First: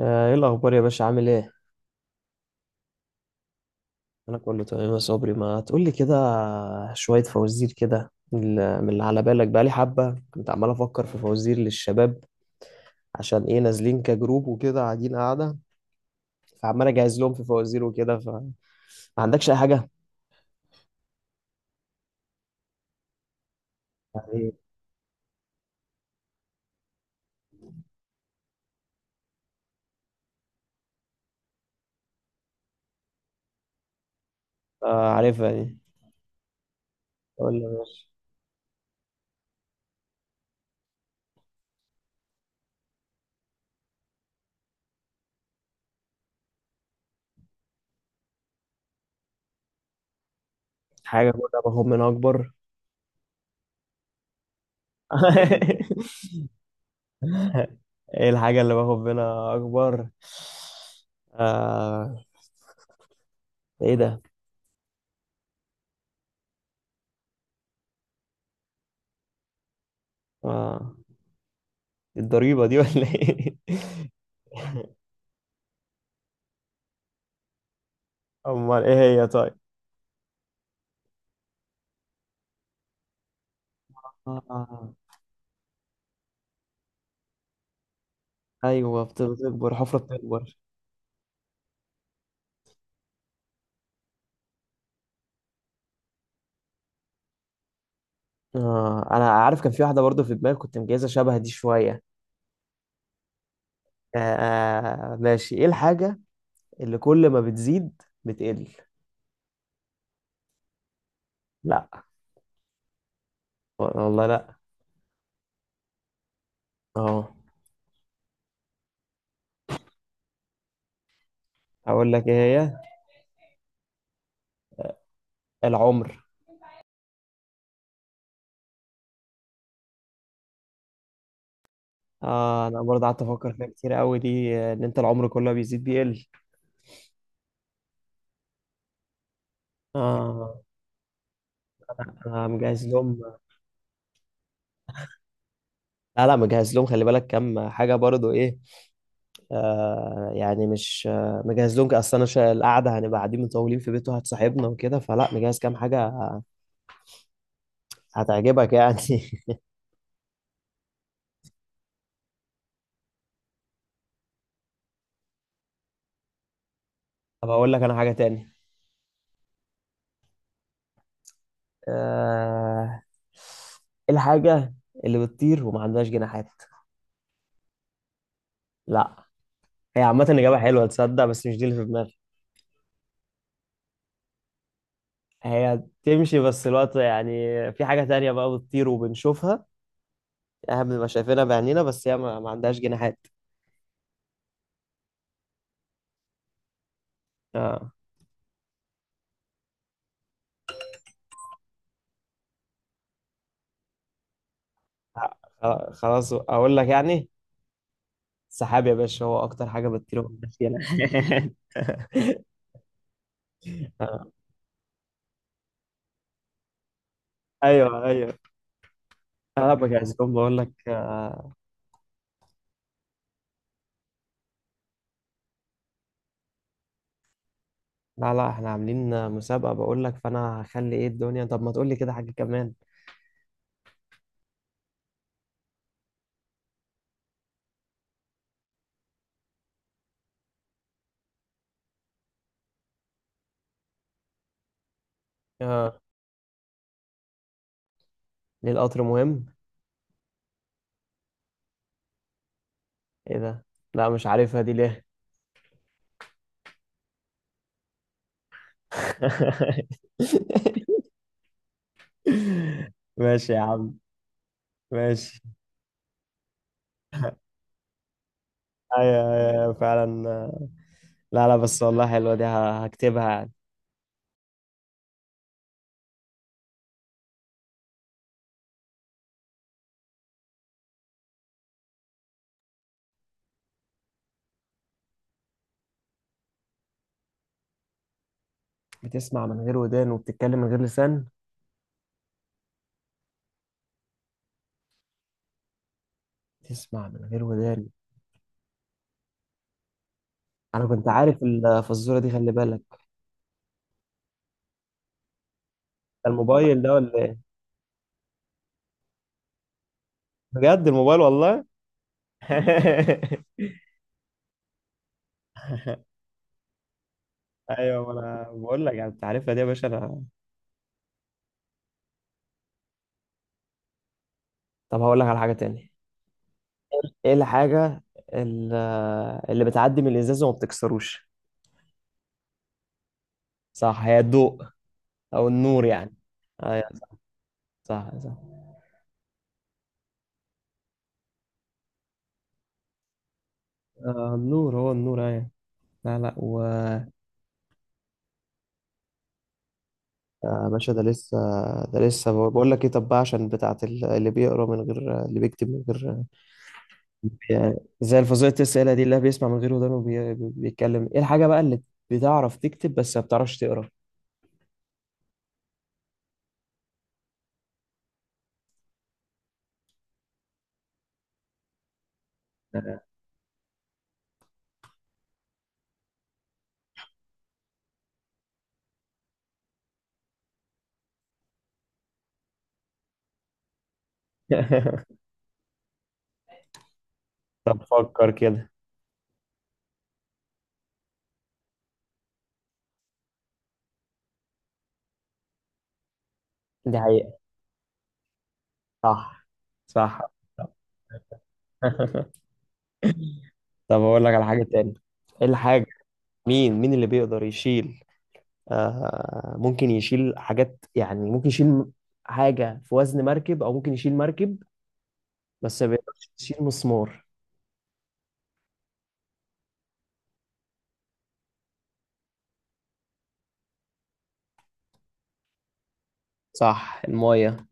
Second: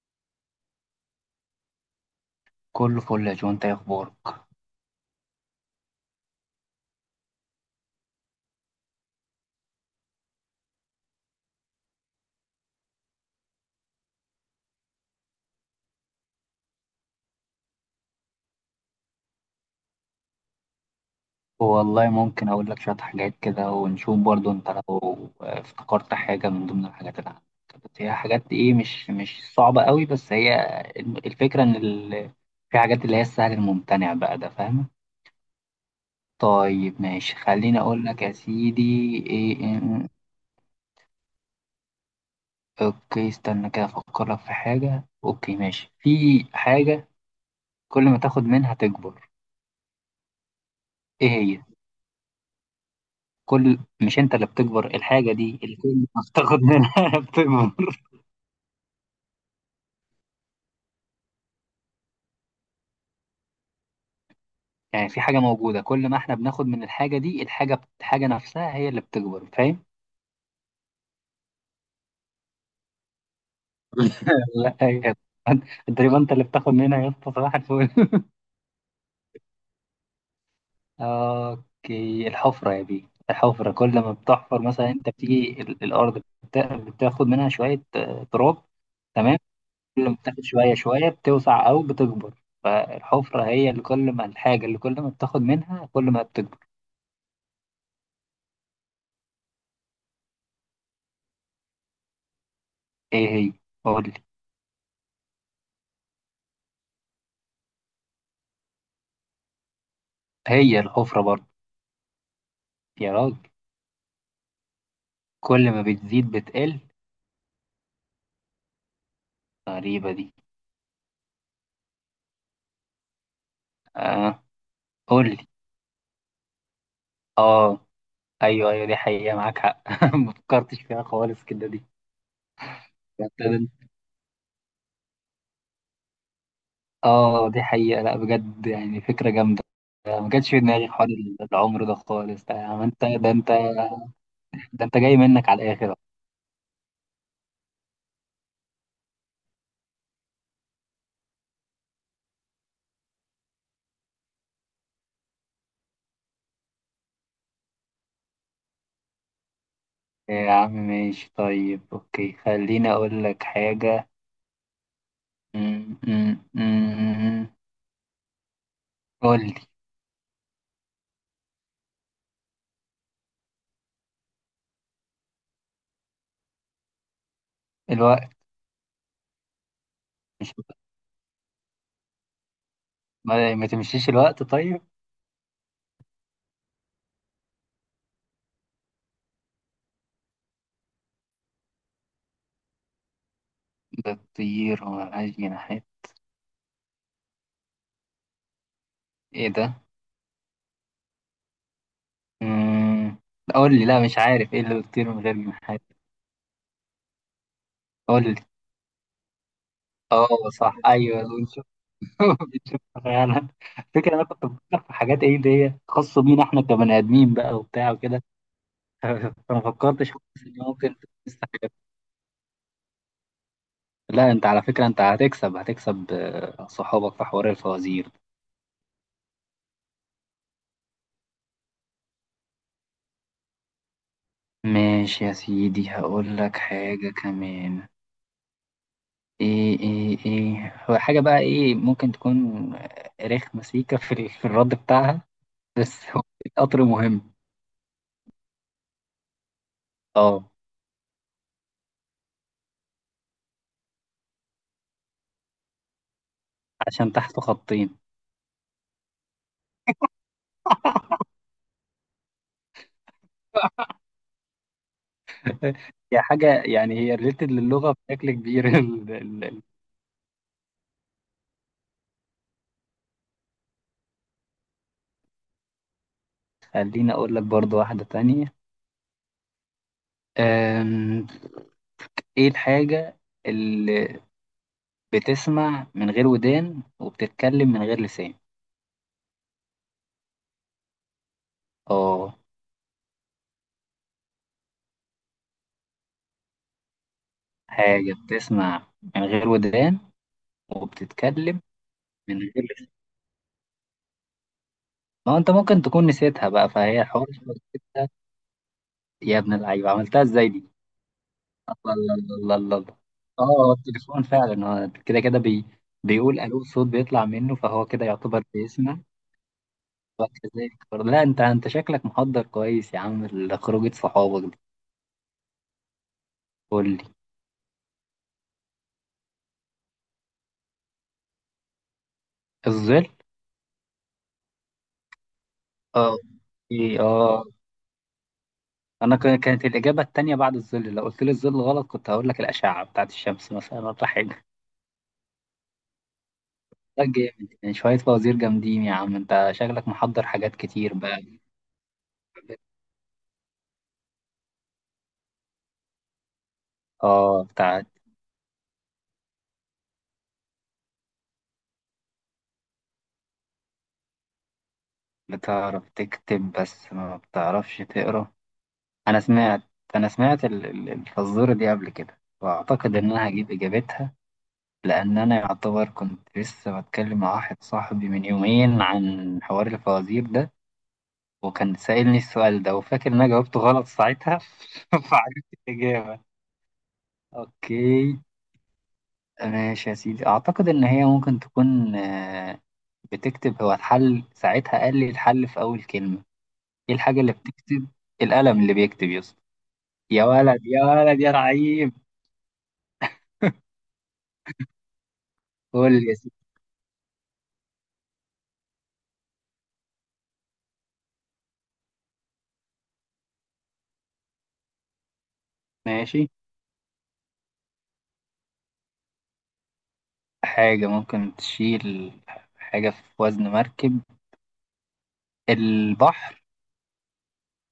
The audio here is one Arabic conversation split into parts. آه، ايه الاخبار يا باشا عامل ايه؟ كله فل يا جو، انت ايه اخبارك؟ انا كله تمام يا صبري ما تقولي كده. شويه فوازير كده من اللي على بالك بقالي حبه، كنت عمال افكر في فوازير للشباب عشان ايه نازلين كجروب وكده قاعدين قاعده. فعمال اجهز لهم في فوازير وكده، فما عندكش اي حاجه؟ والله ممكن اقول لك شويه حاجات كده ونشوف، برضو يعني انت لو افتكرت حاجه من ضمن الحاجات اللي عندك. بس هي حاجات ايه، مش صعبه قوي، بس هي الفكره ان في حاجات اللي هي السهل الممتنع بقى، ده فاهم؟ آه عارفها دي. طيب ماشي، قول لي يا خليني باشا. اقول لك يا سيدي. ايه إيه- اوكي، استنى كده افكر لك في حاجه. اوكي ماشي، في حاجه كل ما تاخد منها تكبر. ايه حاجه كده هي؟ باخد منها اكبر. كل... مش انت اللي بتكبر الحاجه دي، اللي كل ما بتاخد منها بتكبر. ايه الحاجه اللي باخد منها اكبر؟ آه، ايه ده؟ يعني في حاجه موجوده، كل ما احنا بناخد من الحاجه دي، الحاجه الحاجه نفسها هي اللي بتكبر، فاهم؟ آه، الضريبه دي ولا ايه؟ لا يا اسطى. تقريبا انت اللي بتاخد منها يا اسطى، صباح الفل. امال ايه؟ هي طيب. اوكي، الحفره يا بيه. الحفره كل ما بتحفر، مثلا آه. انت بتيجي الارض بتاخد منها شويه تراب. ايوه، تمام. بتكبر، حفرة كل ما بتاخد بتكبر. شويه شويه بتوسع او بتكبر، فالحفره هي اللي كل ما الحاجه اللي كل ما بتاخد منها كل ما بتكبر. آه. انا عارف كان في واحدة برضو في دماغي كنت مجهزة شبه دي شوية. ايه هي؟ قول لي. آه. آه، ماشي، ايه الحاجة اللي كل ما بتزيد بتقل؟ هي الحفرة برضه. لا. يا راجل، والله لا. كل ما بتزيد بتقل؟ اه. غريبة دي. اقول لك ايه؟ هي آه، قول لي. العمر. اه ايوه ايوه، دي حقيقة، معاك حق، ما فكرتش فيها خالص كده دي. آه. انا برضه قعدت افكر فيها ابتدى- كتير قوي دي، ان انت العمر كله بيزيد بيقل. اه دي حقيقة، لا بجد يعني فكرة جامدة. ما جاتش اه. في دماغي حوار العمر ده خالص، انا ده يا عم مجهز انت، ده لهم. انت، ده انت جاي منك على الاخر. لا لا، مجهز لهم، خلي بالك كام حاجة برضو ايه. آه يعني مش مجهز لهم، اصل انا القعده هنبقى قاعدين مطولين في بيته هتصاحبنا وكده، فلا مجهز كام حاجه هتعجبك يعني. يا عم ماشي، طيب اوكي خليني اقول لك حاجة. م- م- م- طب م- اقول لك انا حاجه تاني. قول لي. آه، الحاجه اللي بتطير وما عندهاش جناحات. الوقت. لا. هي عامه مش اجابه حلوه تصدق، بس مش دي اللي في دماغي. ما تمشيش الوقت طيب. هي تمشي بس الوقت يعني. في حاجه تانية بقى بتطير وبنشوفها، احنا بنبقى شايفينها بعينينا، بس هي ما عندهاش جناحات. ده الطير هو ملهاش جناحات. آه. ايه ده؟ مم. قول لي. لا مش عارف ايه اللي بيطير من غير جناحات. خلاص اقول لك يعني، قول لي. سحاب يا باشا، هو اكتر حاجه بتطير اه صح، فينا. ايوه بنشوف. بنشوف فعلا. فكرة، انا كنت بفكر في حاجات ايه اللي هي خاصة بينا احنا كبني ادمين بقى وبتاع ايوه، وكده. ايوه. فما انا فكرتش بجهز خالص لهم ان بقول لك ممكن آه، تستحق. لا انت على فكرة، انت هتكسب، هتكسب صحابك في حوار الفوازير. لا لا، احنا عاملين مسابقه بقول لك، فانا هخلي ايه الدنيا، طب ما تقول لي كده حاجه كمان. ماشي يا سيدي، هقول لك حاجة كمان. ايه هو حاجة بقى ايه ممكن تكون؟ رخمة سيكة في الرد بتاعها. اه. بس هو القطر مهم. ليه القطر مهم؟ اه، ايه ده؟ لا مش عارفها دي ليه. عشان تحته خطين. ماشي يا عم. ماشي. هي حاجة يعني، هي ريليتد للغة بشكل كبير. ايوه ايوه فعلا. لا لا، بس والله حلوه دي، هكتبها يعني. خليني اقول لك برضو واحدة تانية. أم، ايه الحاجة اللي بتسمع من غير ودان وبتتكلم من غير لسان؟ بتسمع من غير ودان وبتتكلم من غير لسان. اه، بتسمع من غير ودان. حاجة بتسمع من غير ودان انا كنت عارف وبتتكلم الفزوره دي، من خلي بالك. غير. ما هو انت ممكن تكون ده نسيتها بقى، الموبايل ده فهي ولا حوار ايه؟ إنك نسيتها. يا ابن اللعيبه، عملتها ازاي دي؟ بجد الموبايل والله. الله الله الله الله الله. اه هو التليفون فعلا، هو كده كده بيقول الو، الصوت بيطلع منه، فهو كده ايوه، ما انا يعتبر بقول لك بيسمع. يعني انت عارفها دي يا باشا انا. لا انت شكلك محضر كويس يا عم لخروجه صحابك دي. طب هقول لك على حاجه تاني. قول لي. ايه الحاجه ال- اللي بتعدي من الازاز وما بتكسروش؟ الظل. صح، هي الضوء او النور يعني. اه. ايوه. ايه اه. صح، صح، صح. انا كانت الاجابه التانيه بعد الظل، لو قلت لي الظل غلط كنت هقول لك الاشعه بتاعت الشمس مثلا ولا آه، حاجه. النور، هو النور، ايوه. لا لا و ده آه، جامد، يعني شويه فوازير جامدين، يا عم انت شكلك محضر حاجات يا باشا، كتير ده بقى. لسه. ده لسه بقول لك ايه، طب بقى عشان بتاعت اللي بيقرا من غير، اللي بيكتب من غير اه، يعني. بتاعت زي الفظيعة الأسئلة دي اللي بيسمع من غير ودان وبيتكلم، إيه الحاجة بقى اللي بتعرف تكتب بس ما بتعرفش تقرا؟ بتعرف تكتب بس ما بتعرفش تقرا. انا سمعت، انا سمعت الفزورة دي قبل كده، واعتقد ان انا هجيب اجابتها. لان انا يعتبر كنت لسه بتكلم مع واحد صاحبي من يومين عن حوار الفوازير ده، وكان سائلني السؤال ده، وفاكر ان انا جاوبته غلط ساعتها. فعرفت الاجابة. طب اوكي فكر كده. ماشي يا سيدي، اعتقد ان هي ممكن تكون بتكتب. هو الحل ساعتها قال لي الحل في اول كلمة. ايه دي الحاجة اللي حقيقة. بتكتب؟ القلم اللي بيكتب يا اسطى. صح. يا صح. ولد، يا ولد، يا رعيب. طب أقول لك على حاجة تاني. إيه الحاجة؟ قول يا سيدي. مين اللي بيقدر يشيل، آه، ممكن يشيل حاجات يعني، ممكن يشيل حاجة في وزن مركب، أو ممكن يشيل مركب، بس ما ماشي. بيقدرش يشيل مسمار؟ حاجة ممكن تشيل، حاجة في وزن مركب. البحر. صح، الماية.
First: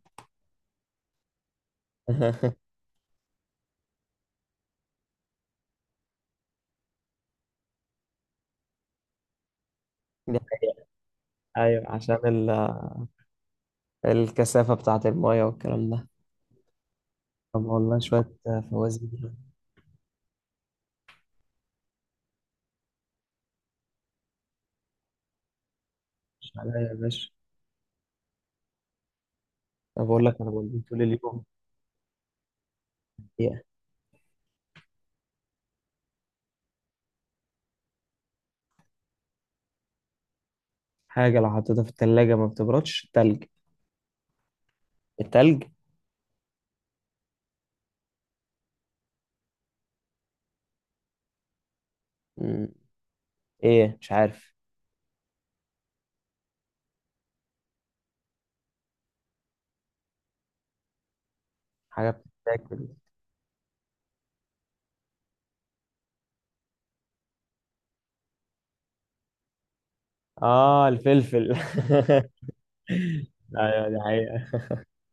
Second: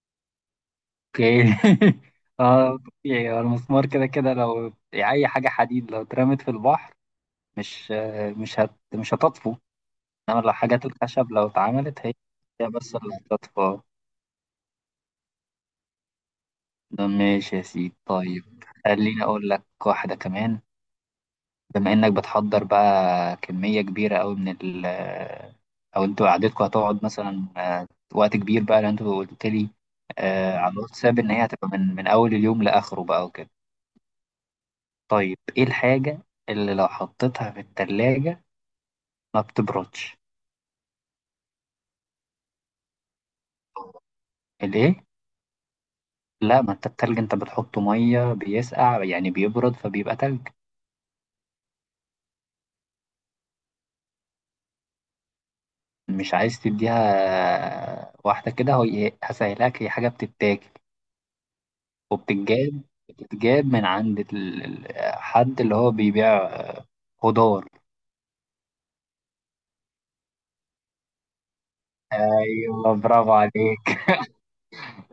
اوكي، اه طبيعي، هو المسمار كده كده لو اي حاجة حديد لو اترمت في البحر مش مش هتطفو. دي انما لو حاجات حقيقة. الخشب لو ايوه، اتعملت، هي، عشان هي بس اللي هتطفو. الكثافة بتاعة المايه والكلام ده. ماشي يا طب سيدي، والله شوية طيب خليني فوازير. اقول لك واحدة كمان. بما انك بتحضر بقى كمية كبيرة قوي من او انتوا مش قعدتكوا عليا يا هتقعد باشا. مثلا وقت كبير بقى، لان انتوا قلت لي طب أقول لك، أنا على بقول طول الواتساب ان اليوم. هي هتبقى من اول اليوم لاخره بقى وكده. إيه طيب ايه الحاجة اللي لو حطيتها في التلاجة ما بتبردش؟ حاجة لو حطيتها في التلاجة ما بتبردش؟ التلج. الايه؟ التلج. لا ما انت التلج انت بتحطه مية بيسقع يعني بيبرد فبيبقى تلج. مم. إيه مش عارف. مش عايز تديها واحدة كده. هو هسهلك، هي حاجة بتتاكل حاجة وبتتجاب. بتتاكل. بتتجاب من عند حد اللي هو بيبيع خضار. آه، الفلفل. ايوه برافو أيوه، عليك. دي حقيقة.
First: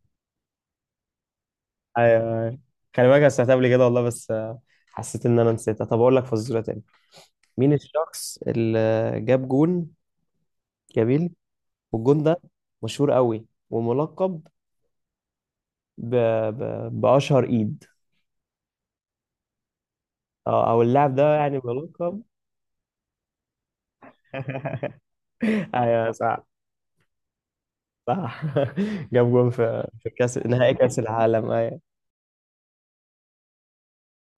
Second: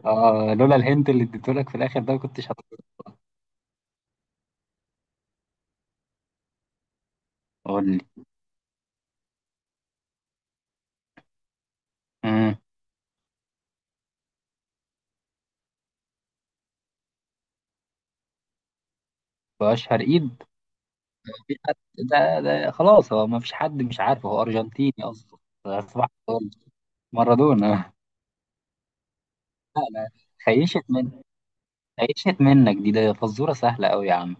اه لولا الهنت اللي اديتهولك في الاخر أيوه، ده ما كنتش أيوه. هتقول خلي بالك أنا سمعتها قبل كده والله، بس. حسيت إن أنا نسيتها. طب أقول لك فزورة تاني. مين لي. الشخص اللي جاب جون جميل، والجون ده امم مشهور قوي وملقب ب... بأشهر إيد، واشهر ايد. أو اللاعب ده في يعني حد بلقب. ده، ده خلاص هو ما فيش حد مش عارفه، هو ارجنتيني اصلا. اصبحت أيوه صح. أقول مارادونا. صح. جاب جون لا في لا، كأس نهائي خيشت كأس من العالم، أيوه؟ خيشت منك دي، ده فزوره سهله قوي يا عم.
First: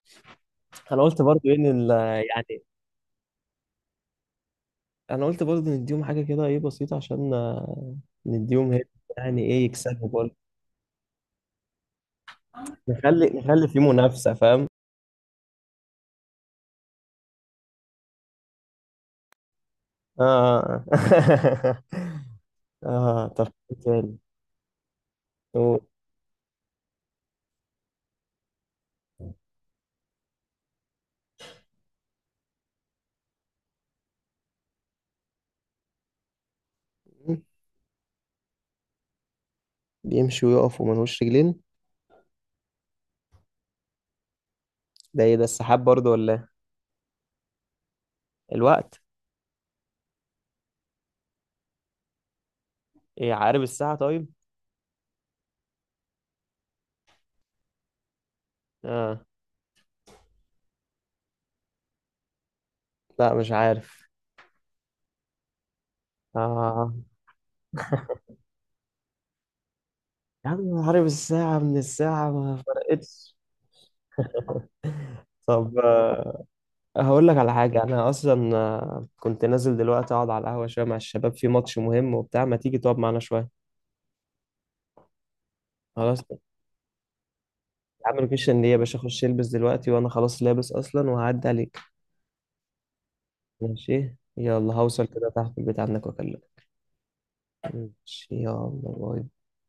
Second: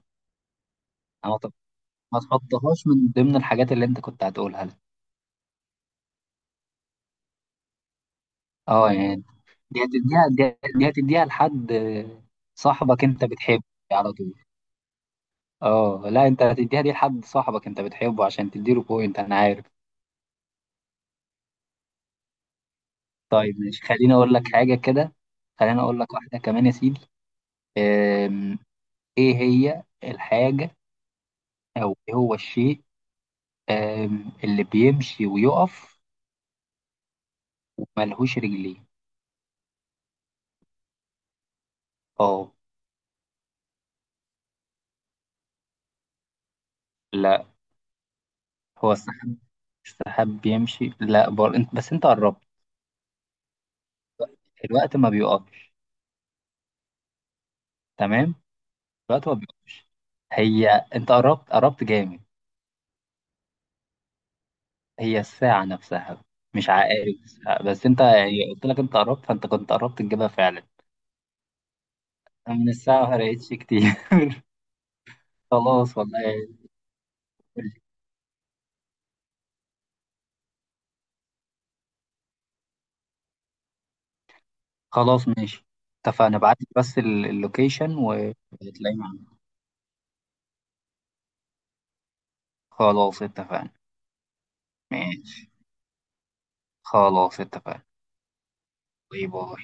أنا قلت انا برضو طب إن. ما يعني تحطهاش من ضمن الحاجات اللي انت كنت هتقولها لي. أنا قلت برضو نديهم حاجة كده إيه، بسيطة، عشان. نديهم هيك اه يعني يعني، إيه، يكسبوا برضه. دي هتديها لحد صاحبك انت نخلي بتحبه نخلي في على طول. منافسة، فاهم. اه لا، انت هتديها دي لحد صاحبك انت بتحبه عشان تديله بوينت، انا عارف. آه. آه. آه، طب طيب إيه ماشي، تاني؟ خليني اقول لك حاجة كده. هو خليني اقول لك واحدة كمان يا سيدي. أم، ايه هي الحاجة او ايه هو الشيء اللي بيمشي ويقف وملهوش رجلين؟ بيمشي ويقف وملهوش رجلين. اه. ده إيه ده؟ السحاب برضو ولا إيه؟ لا، هو الوقت. السحاب؟ السحاب بيمشي، لا انت بس، انت قربت. إيه، عقارب الساعة طيب. الوقت ما بيقفش. تمام. اه. الوقت ما بيقفش. هي، انت قربت، قربت جامد. لا مش عارف. هي الساعة نفسها، مش آه. عقارب الساعة بس. انت يعني قلت لك انت قربت، فانت كنت قربت تجيبها يا فعلا. عم عارف الساعة، من الساعة ما أنا من الساعة ما فرقتش. فرقتش كتير. طب خلاص والله. آه، هقول لك على حاجة. أنا أصلا، كنت نازل دلوقتي أقعد على القهوة شوية مع الشباب في ماتش مهم وبتاع، ما تيجي تقعد معانا شوية؟ خلاص ماشي، خلاص يا اتفقنا. ابعت لي بس اللوكيشن عم، مفيش إن إيه يا باشا، وهتلاقيه أخش معانا. ألبس دلوقتي، وأنا خلاص لابس أصلا وهعدي عليك. خلاص اتفقنا. ماشي يلا، هوصل كده ماشي، تحت البيت عندك وأكلمك. خلاص اتفقنا. ماشي يلا، باي. باي باي.